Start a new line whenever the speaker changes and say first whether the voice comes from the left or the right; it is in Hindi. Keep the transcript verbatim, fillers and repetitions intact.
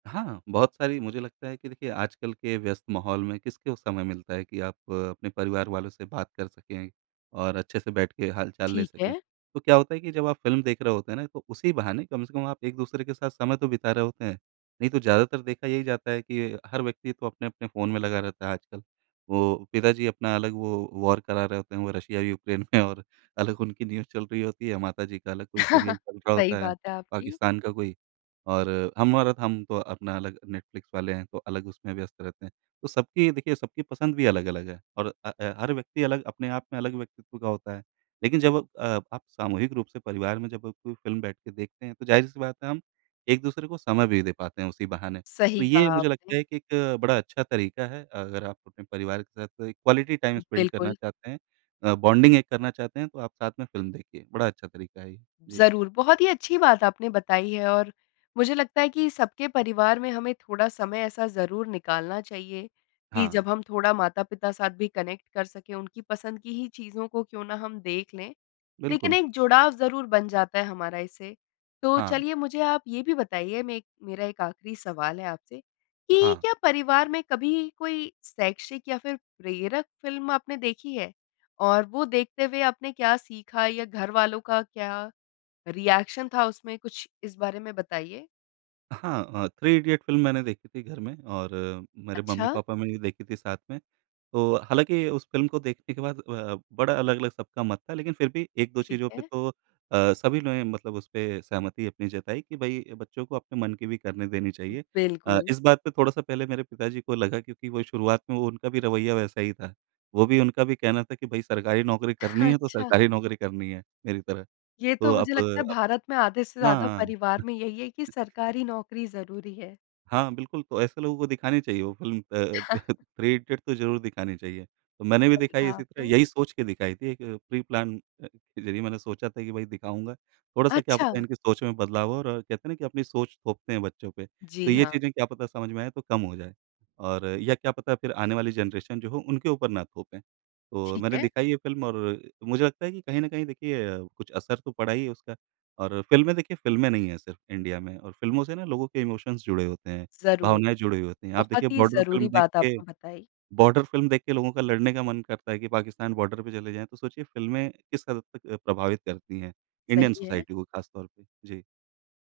right: हाँ, बहुत सारी मुझे लगता है कि देखिए, आजकल के व्यस्त माहौल में किसको समय मिलता है कि आप अपने परिवार वालों से बात कर सकें और अच्छे से बैठ के हाल-चाल ले
left: ठीक
right: सकें।
left: है।
right: तो क्या होता है कि जब आप फ़िल्म देख रहे होते हैं ना, तो उसी बहाने कम से कम आप एक-दूसरे के साथ समय तो बिता रहे होते हैं। नहीं तो ज़्यादातर देखा यही जाता है कि हर व्यक्ति तो अपने-अपने फ़ोन में लगा रहता है आजकल। वो पिता जी अपना अलग वो वॉर करा रहे होते हैं, वो रशिया यूक्रेन में और अलग उनकी न्यूज़ चल रही होती है, माता जी का अलग कोई सीरियल चल रहा
left: सही
right: होता है
left: बात
right: प
left: है आपकी।
right: पाकिस्तान का कोई और हम और हम तो अपना अलग नेटफ्लिक्स वाले हैं तो अलग उसमें व्यस्त रहते हैं। तो सबकी देखिए सबकी पसंद भी अलग-अलग है और अ, ऐ हर व्यक्ति अलग अपने आप में अलग व्यक्तित्व का होता है। लेकिन जब अ, आप सामूहिक रूप से परिवार में जब आप कोई फ़िल्म बैठ के देखते हैं तो ज़ाहिर-सी बात है हम एक-दूसरे को समय भी दे पाते हैं उसी बहाने। तो
left: सही
right: ये
left: कहा
right: मुझे लगता
left: आपने।
right: है कि एक बड़ा अच्छा तरीका है। अगर आप अपने परिवार के साथ कोई क्वालिटी टाइम स्पेंड करना
left: बिल्कुल।
right: चाहते हैं अ, बॉन्डिंग एक करना चाहते हैं तो आप साथ में फ़िल्म देखिए। बड़ा अच्छा तरीका है ये। जी।
left: ज़रूर, बहुत ही अच्छी बात आपने बताई है और मुझे लगता है कि सबके परिवार में हमें थोड़ा समय ऐसा ज़रूर निकालना चाहिए, कि
right: हाँ।
left: जब हम थोड़ा माता-पिता साथ भी कनेक्ट कर सकें। उनकी पसंद की ही चीज़ों को क्यों ना हम देख लें, लेकिन
right: बिल्कुल।
left: एक जुड़ाव ज़रूर बन जाता है हमारा इससे। तो
right: हाँ।
left: चलिए, मुझे आप ये भी बताइए, मे मेरा एक आखरी सवाल है आपसे, कि
right: हाँ।
left: क्या परिवार में कभी कोई शैक्षिक या फ़िर प्रेरक फ़िल्म आपने देखी है? और वो देखते हुए आपने क्या सीखा या घरवालों का क्या रिएक्शन था उसमें, कुछ इस बारे में बताइए?
right: अ, हाँ अ, थ्री इडियट्स फ़िल्म मैंने देखी थी घर में और मेरे
left: अच्छा।
right: मम्मी-पापा ने भी देखी थी साथ में। तो हालाँकि उस फ़िल्म को देखने के बाद अ, बड़ा अलग-अलग सबका मत था लेकिन फिर भी एक दो
left: ठीक
right: चीज़ों पे
left: है।
right: तो अ, सभी ने मतलब उस पे सहमति अपनी जताई कि, "भई, बच्चों को अपने मन की भी करने देनी चाहिए।" अ,
left: बिल्कुल।
right: इस बात पे थोड़ा-सा पहले मेरे पिताजी को लगा क्योंकि वो शुरुआत में वो उनका भी रवैया वैसा ही था। वो भी उनका भी कहना था कि, "भई, सरकारी नौकरी करनी है तो
left: अच्छा।
right: सरकारी नौकरी करनी है, मेरी तरह।"
left: ये
right: तो
left: तो
right: अब
left: मुझे लगता है
right: अब
left: भारत में आधे से
right: हाँ,
left: ज़्यादा
right: हाँ।
left: परिवार में यही है कि सरकारी नौकरी ज़रूरी है।
right: हाँ, बिल्कुल तो ऐसे लोगों को दिखानी चाहिए वो फ़िल्म अ, थ्री इडियट तो ज़रूर दिखानी चाहिए। तो मैंने भी
left: सही
right: दिखाई
left: कहा
right: इसी तरह
left: आपने।
right: यही सोच के दिखाई थी एक प्री-प्लान अ, के ज़रिए मैंने सोचा था कि भई दिखाऊँगा। थोड़ा-सा क्या पता है
left: अच्छा।
right: इनकी सोच में बदलाव हो और कहते हैं ना कि अपनी सोच थोपते हैं बच्चों पे। तो
left: जी,
right: ये
left: हाँ।
right: चीज़ें क्या पता समझ में आएँ तो कम हो जाएँ, और या क्या पता फिर आने वाली जनरेशन जो हो, उनके ऊपर ना थोपें। तो
left: ठीक
right: मैंने
left: है।
right: दिखाई ये फ़िल्म और मुझे लगता है कि कहीं न कहीं अ, देखिए कुछ असर तो पड़ा ही है उसका और फ़िल्में देखिए फ़िल्में नहीं हैं सिर्फ़ इंडिया में और फ़िल्मों से ना लोगों के इमोशन्स जुड़े होते हैं,
left: ज़रूर।
right: भावनाएँ जुड़ी हुई होती हैं। आप देखिए,
left: बहुत ही
right: बॉर्डर फ़िल्म
left: ज़रूरी
right: देख
left: बात
right: के
left: आपने बताई।
right: बॉर्डर फ़िल्म देख के लोगों का लड़ने का मन करता है कि पाकिस्तान बॉर्डर पे चले जाएँ। तो सोचिए, फ़िल्में किस हद तक अ, प्रभावित करती हैं इंडियन
left: सही है।
right: सोसाइटी को ख़ासतौर पे। जी।